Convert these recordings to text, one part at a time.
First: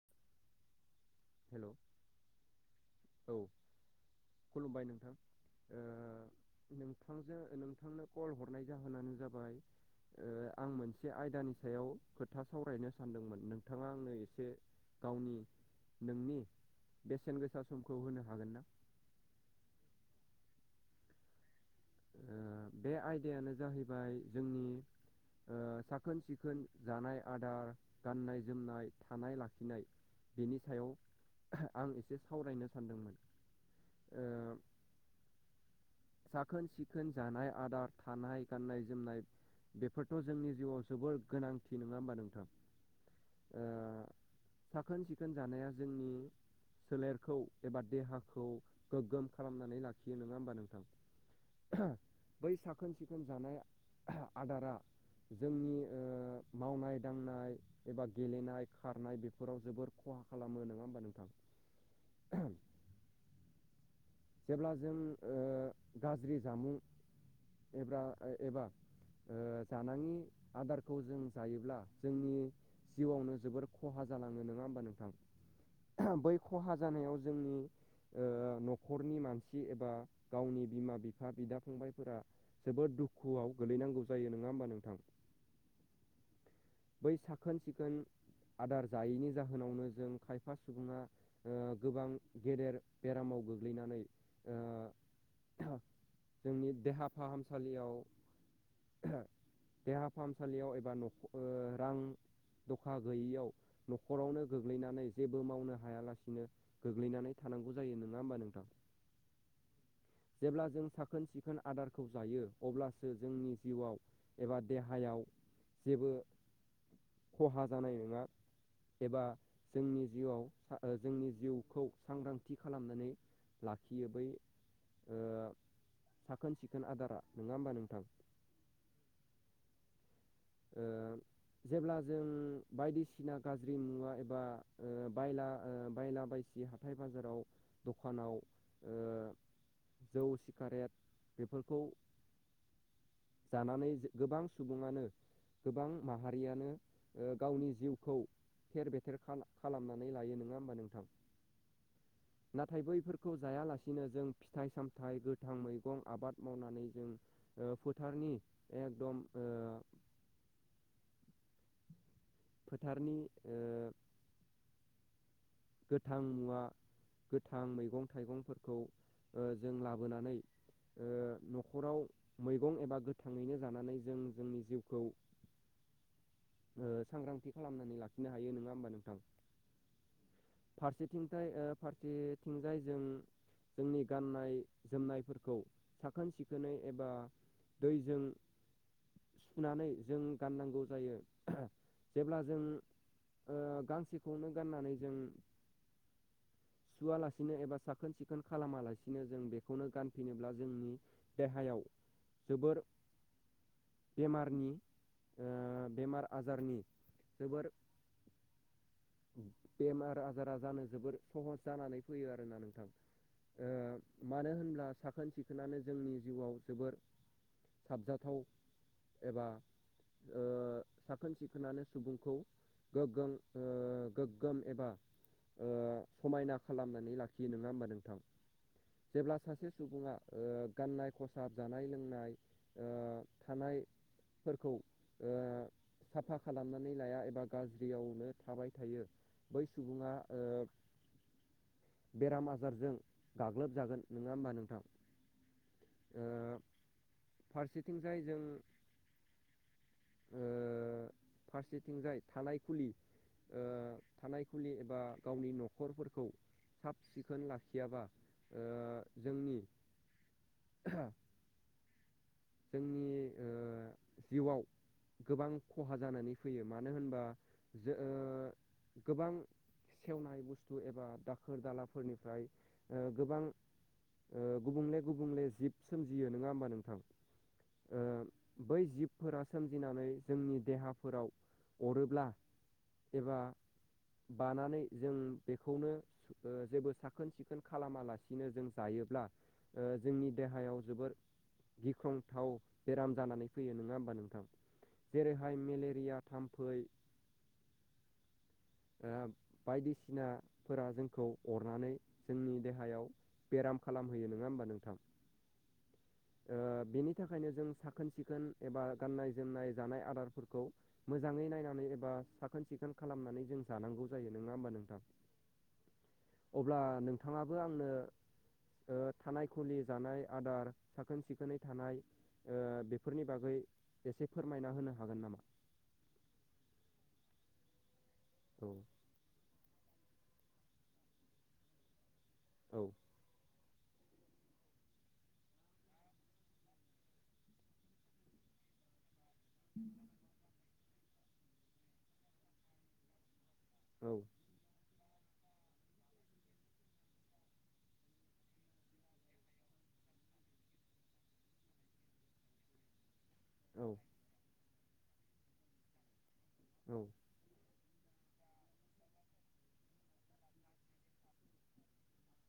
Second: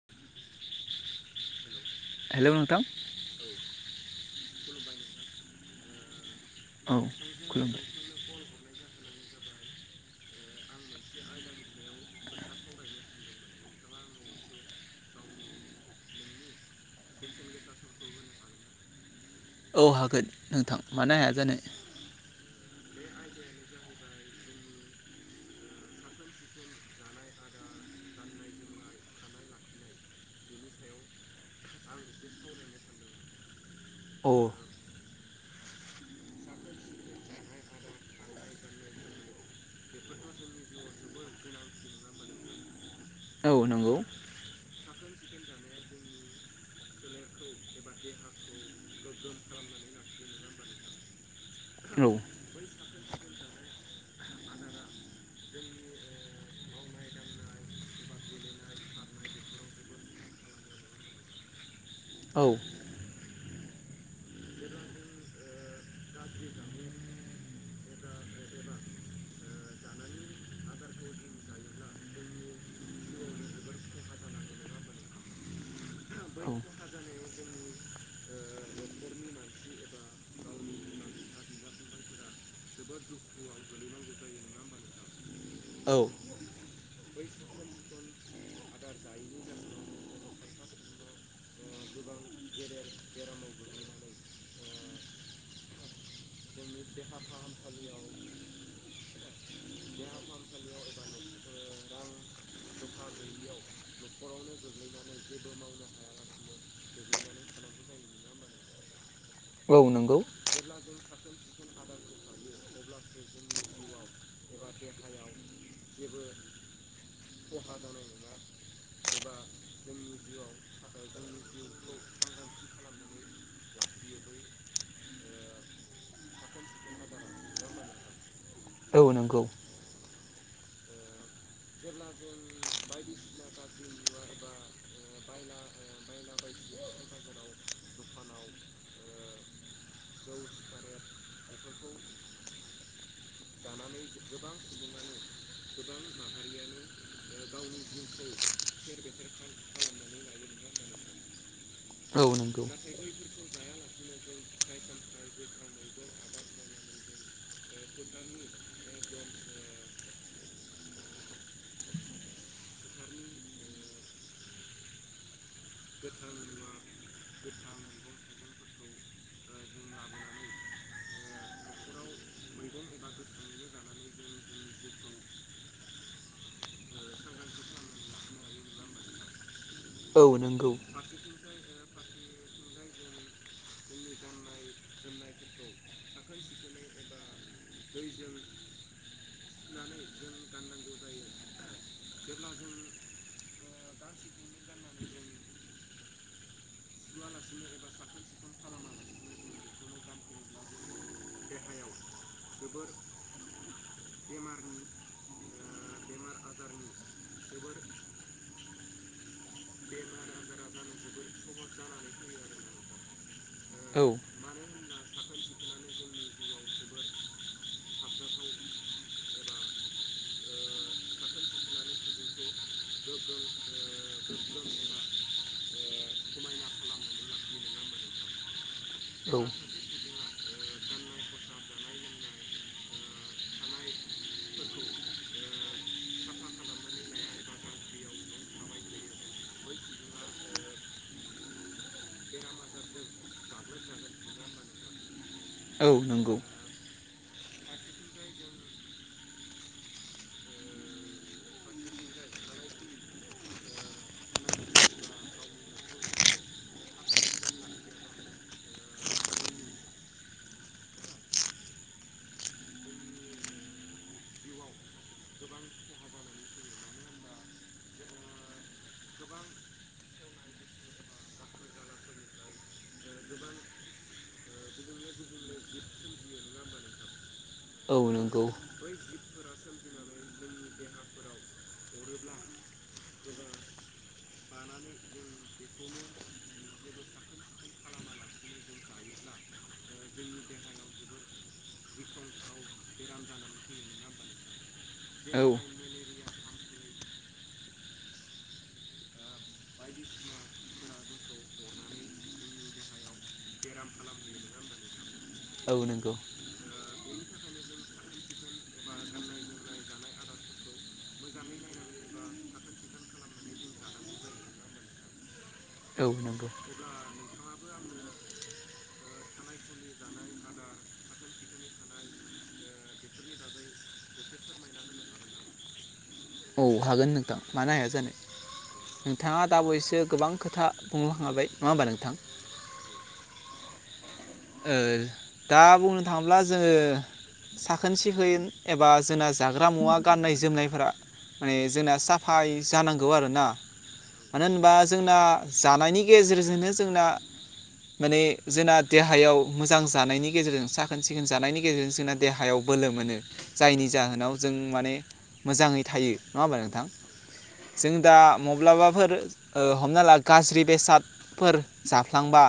म [inaudible] हेल' हेल' नोंथां। औ खुलुमबाय नोंथां ओ औ नोंथांजों खुलुमबाय नोंथांनो कल हरनाय जाहोनानो जाबाय ओ आं मोनसे आयदानि सायाव खोथा सावरायनो सानदोंमोन नोंथाङा आंनो एसे गावनि नोंनि बेसेन गोसा समखौ होनो हागोन ना? औ हागोन नोंथां मानो हाया जानो। ओ बे आयदायानो जाहैबाय जोंनि ओ साखोन सिखोन जानाय आदार गाननाय जोमनाय थानाय लाखिनाय बेनि सायाव आं एसे सावरायनो सानदोंमोन। औ ओ साखोन सिखोन जानाय आदार थानाय गाननाय जोमनाय बेफोरथ' जोंनि जिउआव जोबोर गोनांथि नङा होमबा नोंथां? औ नोंगौ। ओ साखोन सिखोन जानाया जोंनि सोलेरखौ एबा देहाखौ गोग्गोम खालामनानै लाखियो नङा होमबा नोंथां? औ बै साखोन सिखोन जानाय आदारा जोंनि ओ मावनाय दांनाय एबा गेलेनाय खारनाय बेफोराव जोबोर खहा खालामो नङा होमबा नोंथां? औ जेब्ला जों ओ गाज्रि जामुं एब्ला एबा ओ जानाङि आदारखौ जों जायोब्ला जोंनि जिउआवनो जोबोर खहा जालाङो नङा होमबा नोंथां? बै खहा जानायाव जोंनि ओ नख खरनि मानसि एबा गावनि बिमा बिफा बिदा फंबायफोरा जोबोद दुखुआव गोल्लैनांगौ जायो नङा होमबा नोंथां? औ बै साखोन सिखोन आदार जायैनि जाहोनावनो जों खायफा सुबुङा ओ गोबां गेदेर बेरामाव गोग्लैनानै ओ जोंनि देहा फाहामसालियाव देहा फाहामसालियाव एबा न' ओ रां दखा गैयियाव न'खरावनो गोग्लैनानै जेबो मावनो हायालासिनो गोग्लैनानै थानांगौ जायो नङा होमबा नोंथां? औ नोंगौ। जेब्ला जों साखोन सिखोन आदारखौ जायो अब्लासो जोंनि जिउआव एबा देहायाव जेबो खहा जानाय नङा एबा जोंनि जिउआव ओ जोंनि जिउखौ सांग्रांथि खालामनानै लाखियो बै ओ साखोन सिखोन आदारा नङा होमबा नोंथां? औ नोंगौ ओ जेब्ला जों बायदिसिना गाज्रि मुवा एबा बायला बायला बायसिना सि हाथाय बाजाराव दखानाव ओ जौ सिगारेट बेफोरखौ जानानै गोबां सुबुङानो गोबां माहारियानो ओ गावनि जिउखौ थेर बेथेर खालाम खालामनानै लायो नङा होमबा नोंथां? औ नंगौ नाथाय बैफोर खौ जायालासिनो जों फिथाइ सामथाइ गोथां मैगं आबाद मावनानै जों ओ फोथारनि एकदम ओ फोथारनि ओ गोथां मुवा गोथां मैगं थाइगंफोरखौ ओ जों लाबोनानै ओ न'खराव मैगं एबा गोथाङैनो जानानै जों जोंनि जिउखौ ओ सांग्रांथि खालामनानै लाखिनो हायो नङा होमबा नोंथां? औ नोंगौ। फारसेथिंजाय ओ फारसेथिंजाय जों जोंनि गाननाय जोमनायफोरखौ साखोन सिखोनै एबा दैजों दैैजों सुनानै जों गाननांगौ जायो जेब्ला जों ओ गांसेखौनो गाननानै जों सुवालासिनो एबा साखोन सिखोन खालामालासिनो जों बेखौनो गानफिनोब्ला जोंनि देहायाव जोबोर [inaudible] बेमारनि ओ बेमार आजारनि जोबोर बेमार आजारा जानो जोबोर सहस जानानै फैयो आरोना नोंथां। ओ औ मानो होनब्ला साखोन सिखोनानो जोंनि जिउआव जोबोर साबजाथाव एबा ओ साखोन सिखोनानो सुबुंखौ गोगोम ओ गोग्गोम एबा ओ समायना खालामनानै लाखियो नङा होमबा नोंथां? औ जेब्ला नंगौ सासे सुबुङा ओ गाननाय खसाब जानाय लोंनाय ओ थानाय फोरखौ ओ साफा खालामनानै लाया एबा गाज्रियावनो थाबाय थायो। बै सुबुङा ओ बेराम आजारजों गाग्लोबजागोन नङा होमबा नोंथां। औ ओ नंगौ। फारसेथिंजाय जों फारसेथिंजाय थानाय खुलि थानाय खुलि एबा गावनि न'खरफोरखौ साब-सिखोन लाखियाबा जोंनि [unintelligible] जोंनि जिउआव गोबां खहा जानानै फैयो मानो होनबा जो गोबां सेवनाय बुस्थु एबा दाखोर-दालाफोरनिफ्राय ओ गोबां ओ गुबुंले गुबुंले जिब सोमजियो नङा होमबा नोंथां? ओ बै जिबफोरा सोमजिनानै जोंनि देहाफोराव अरोब्ला एबा बानानै जों बेखौनो ओ जेबो साखोन सिखोन खालामालासिनो जों जायोब्ला ओ जोंनि देहायाव जोबोर गिख्रं गोथाव बेराम जानानै फैयो नङा होमबा नोंथां? जेरैहाय मेलेरिया थाम्फै ओ बायदिसिनाफोरा जोंखौ अरनानै जोंनि देहायाव बेराम खालामहोयो नङा होमबा नोंथां? औ नंगौ। बेनि थाखायनो जों साखोन-सिखोन एबा गाननाय-जोमनाय जानाय आदारफोरखौ मोजाङै नायनानै एबा साखोन- सिखोन खालामनानै जों जानांगौ जायो नङा होमबा नोंथां। औ नंगौ अब्ला नों थाङाबो आंनो थानाय खुलि जानाय आदार साखोन-सिखोनै थानाय बेफोरनि बागै एसे फोरमायना होनो हागोन नामा? औ हागोन नोंथां मानो हाया जानो। औ नोंथाङा दा बावैसो गोबां खोथा बुंलां खांबाय नङा होमबा नोंथां। औ दा बुंनो थाङोब्ला जोङो साखोन-सिखोन एबा जोंना जाग्रा मुवा गाननाय-जोमनायफोरा माने जोंना साफायै जानांगौ आरोना। औ मानो होनबा जोंना जानायनि गेजेरजोंनो जोंना माने जोंना देहायाव मोजां जानायनि गेजेरजों साखोन-सिखोन जानायनि गेजेरजों जोंना देहायाव बोलो मोनो औ जायनि जाहोनाव जों माने मोजाङै थायो नङा होनबा नोंथां औ जों दा माब्लाबाफोर हमना ला गाज्रि बेसाद फोर जाफ्लांबा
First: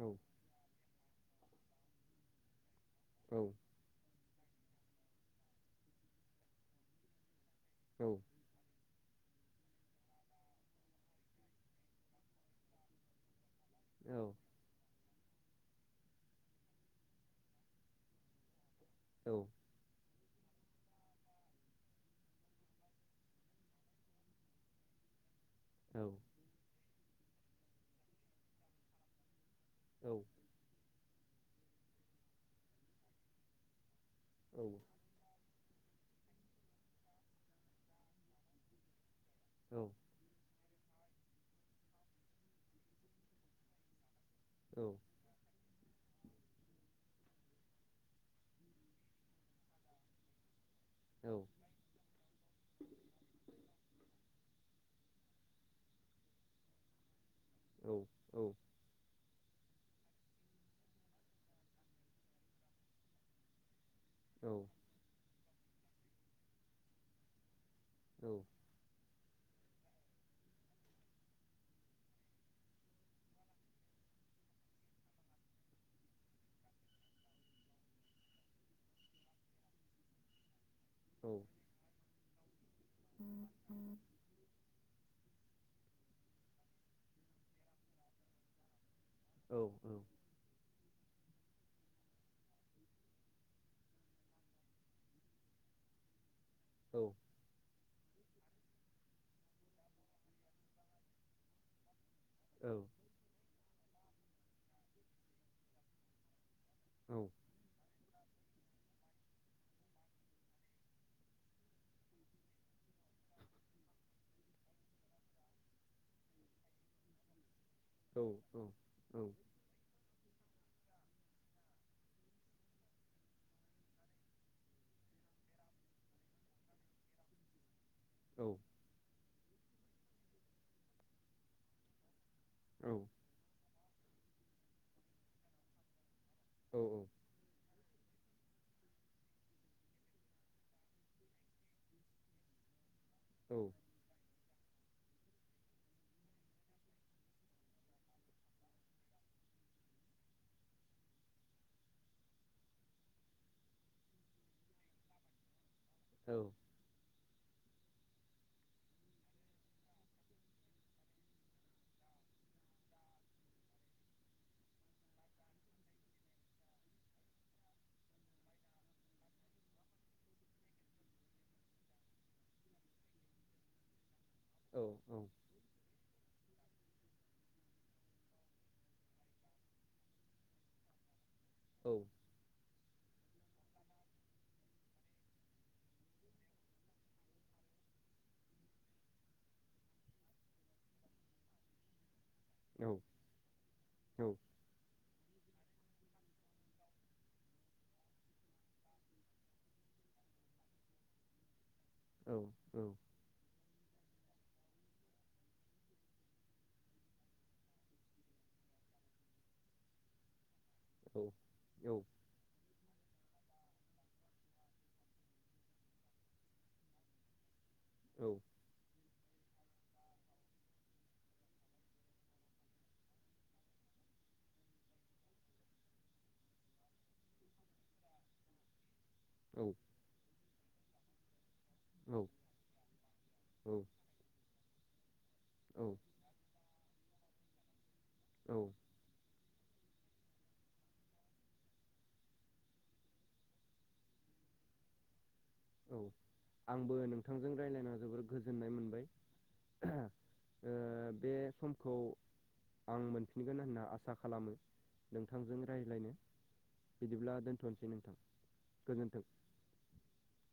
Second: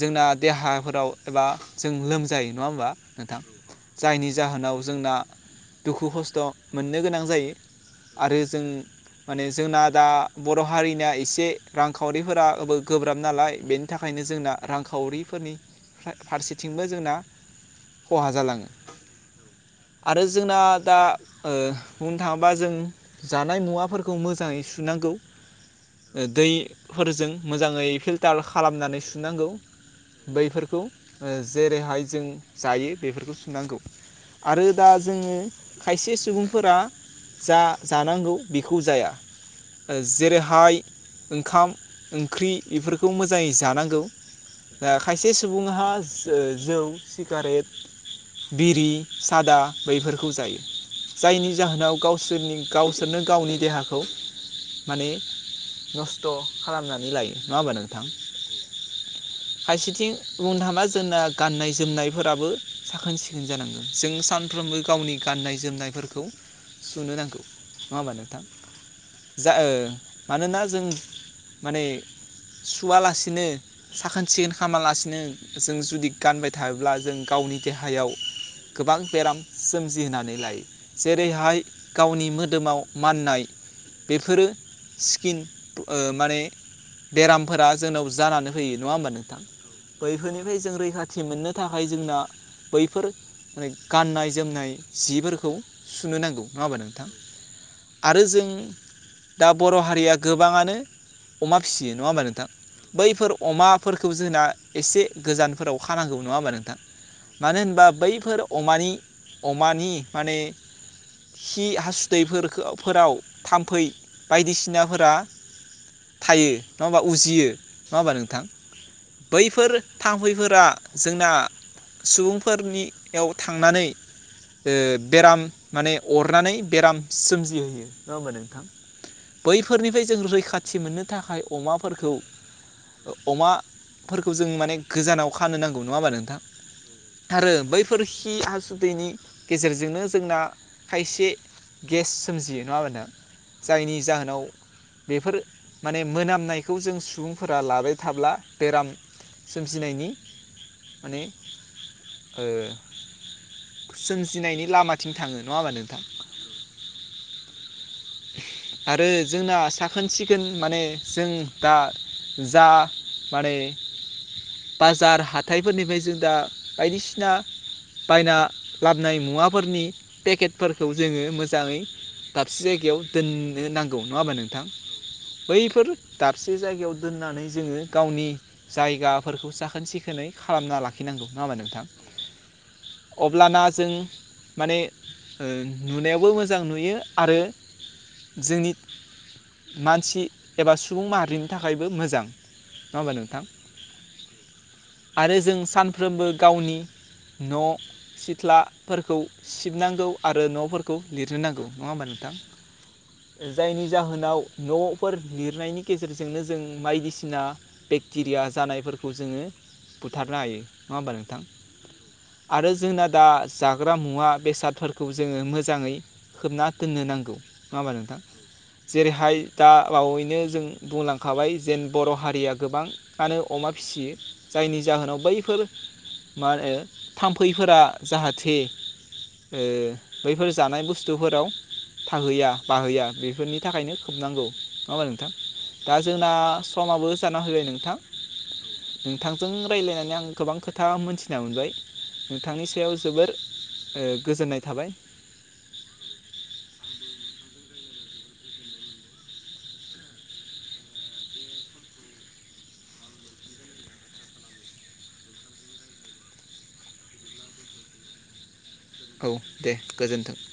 औ देहाफोराव एबा जों लोमजायो नङा होमबा औ नोंथां? जायनि जाहोनाव जोंना दुखु खस्थ' मोननो गोनां जायो। औ आरो जों माने जोंना दा बर' हारिना एसे रांखावरिफोरा गोब्राब नालाय बेनो थाखायनो जोंना रांखावरि फोरनि फारसेथिंबो जोंना खहा जालाङो। औ आरो जोंना दा बुंनो थाङोब्ला जों जानाय मुवाफोरखौ मोजाङै सुनांगौ। औ दैफोरजों मोजाङै फिल्टार खालामनानै सुनांगौ। औ बैफोरखौ जेरैहाय जों जायो बेफोरखौ सुनांगौ औ आरो दा जोङो खायसे सुबुंफोरा जा जानांगौ बेखौ जाया औ जेरैहाय ओंखाम ओंख्रि बेफोरखौ मोजाङै जानांगौ। औ खायसे सुबुंहा जो-ओ-जौ सिकारेट बिरि सादा बैफोरखौ जायो औ जायनि जाहोनाव गाव सोरनि गावसोरनो गावनि देहाखौ माने नस्थ' खालामनानै लायो। नङा औ औ खायसेथिं बुंनो थांबा जोंना गाननाय जोमनायफोराबो साखोन सिखोन जानांगोन। जों सानफ्रोमबो गावनि गाननाय जोमनायफोरखौ सुनो नांगौ। नङा होमबा नोंथां? जा ओ मानोना जों माने सुवालासिनो साखोन सिखोन खामालासिनो जों जुदि गानबाय थायोब्ला जों गावनि देहायाव गोबां बेराम सोमजिहोनानै लायो। जेरैहाय गावनि मोदोमाव माननाय बेफोरो स्किन माने बेरामफोरा जोंनाव जानानै होयो नङा होमबा नोंथां? औ-औ बैफोरनिफ्राय जों रैखाथि मोननो थाखाय जोंना बैफोर माने गाननाय-जोमनाय जिफोरखौ सुनो नांगौ नङा होमा नोंथां? आरो जों दा बर' हारिया गोबाङानो अमा फिसियो नङा होमब्ला नोंथां? औ बैफोर अमाफोरखौ जोंना एसे गोजानफोराव खानांगौ नङा होमबा नोंथां? औ मानो होनबा बैफोर अमानि अमानि माने खि हासुदैफोराव थाम्फै बायदिसिनाफोरा थायो नङा होमबा उजियो नङा होमबा औ नोंथां औ औ बैफोर थाम्फैफोरा जोंना सुबुंफोरनि याव थांनानै ओ बेराम माने अरनानै बेराम सोमजिहोयो। नङा होमा नोंथां? बैफोरनिफ्राय जों रैखाथि मोननो थाखाय अमाफोरखौ अमा फोरखौ जों माने गोजानाव खानो नांगौ नङा होमा नोंथां? आरो बै फोर खि हासुदैनि गेजेरजोंनो जोंना खायसे गेस सोमजियो नङा होमबा नोंथां? जायनि जाहोनाव बेफोर माने मोनामनायखौ जों सुबुंफोरा लाबाय थाब्ला बेराम सोमजिनायनि माने ओ सोमजिनायनि लामाथिं थाङो नङा होमबा नोंथां? औ आरो जोंना साखोन सिखोन माने जों दा जा माने बाजार हाथाइफोरनिफ्राय जों दा बायदिसिना बायना लाबनाय मुवाफोरनि पेकेटफोरखौ जोङो मोजाङै दाबसे जायगायाव दोन नो नांगौ नङा होमबा नोंथां? बैफोर दाबसे जायगायाव दोननानै जोङो गावनि जायगा फोरखौ साखोन सिखोनै खालामना लाखिनांगौ नङा होमब नोंथां? अब्लाना जों माने ओ नुनायावबो मोजां नुयो आरो जोंनि मानसि एबा सुबुं माहारिनि थाखायबो मोजां। औ नङा होमबा नोंथां? आरो जों सानफ्रोमबो गावनि न' सिथ्लाफोरखौ सिबनांगौ आरो न'फोरखौ लिरहो नांगौ नङा होमबा नोंथां? औ औ जायनि जाहोनाव न'फोर लिरनायनि गेजेरजोंनो जों बायदिसिना बेक्टेरिया जानायफोरखौ जोङो बुथारनो हायो नङा होमबा नोंथां? आरो जोंना दा जाग्रा मुवा बेसादफोरखौ जोङो मोजाङै खोबना दोननो नांगौ नङा होमबा नोंथां! जेरैहाय दा बावैनो जों बुंलांखाबाय जेन बर' हारिया गोबां आनो अमा फिसियो जायनि जाहोनाव बैफोर मा होनो थाम्फैफोरा जाहाथे ओ बैफोर जानाय बुस्थुफोराव थाहोया बाहोया बेफोरनि थाखायनो खोबनांगौ नङा होन नोंथां दा जों ना समाबो जाना फैबाय नोंथां! औ नोंथांजों रायज्लायनानै आं गोबां खोथा मोनथिना मोनबाय नोंथांनि सायाव जोबोर ओ गोजोननाय थाबाय। औ आंबो नोंथांजों रायलायना जोबोर गोजोननाय मोनबाय। ओ बे समखौ आं मोनफिनगोन होनना आसा खालामो नोंथांजों रायज्लायनो। बिदिब्ला दोनथ'नोसै नोंथां गोजोन्थों। औ दे गोजोन्थों औ।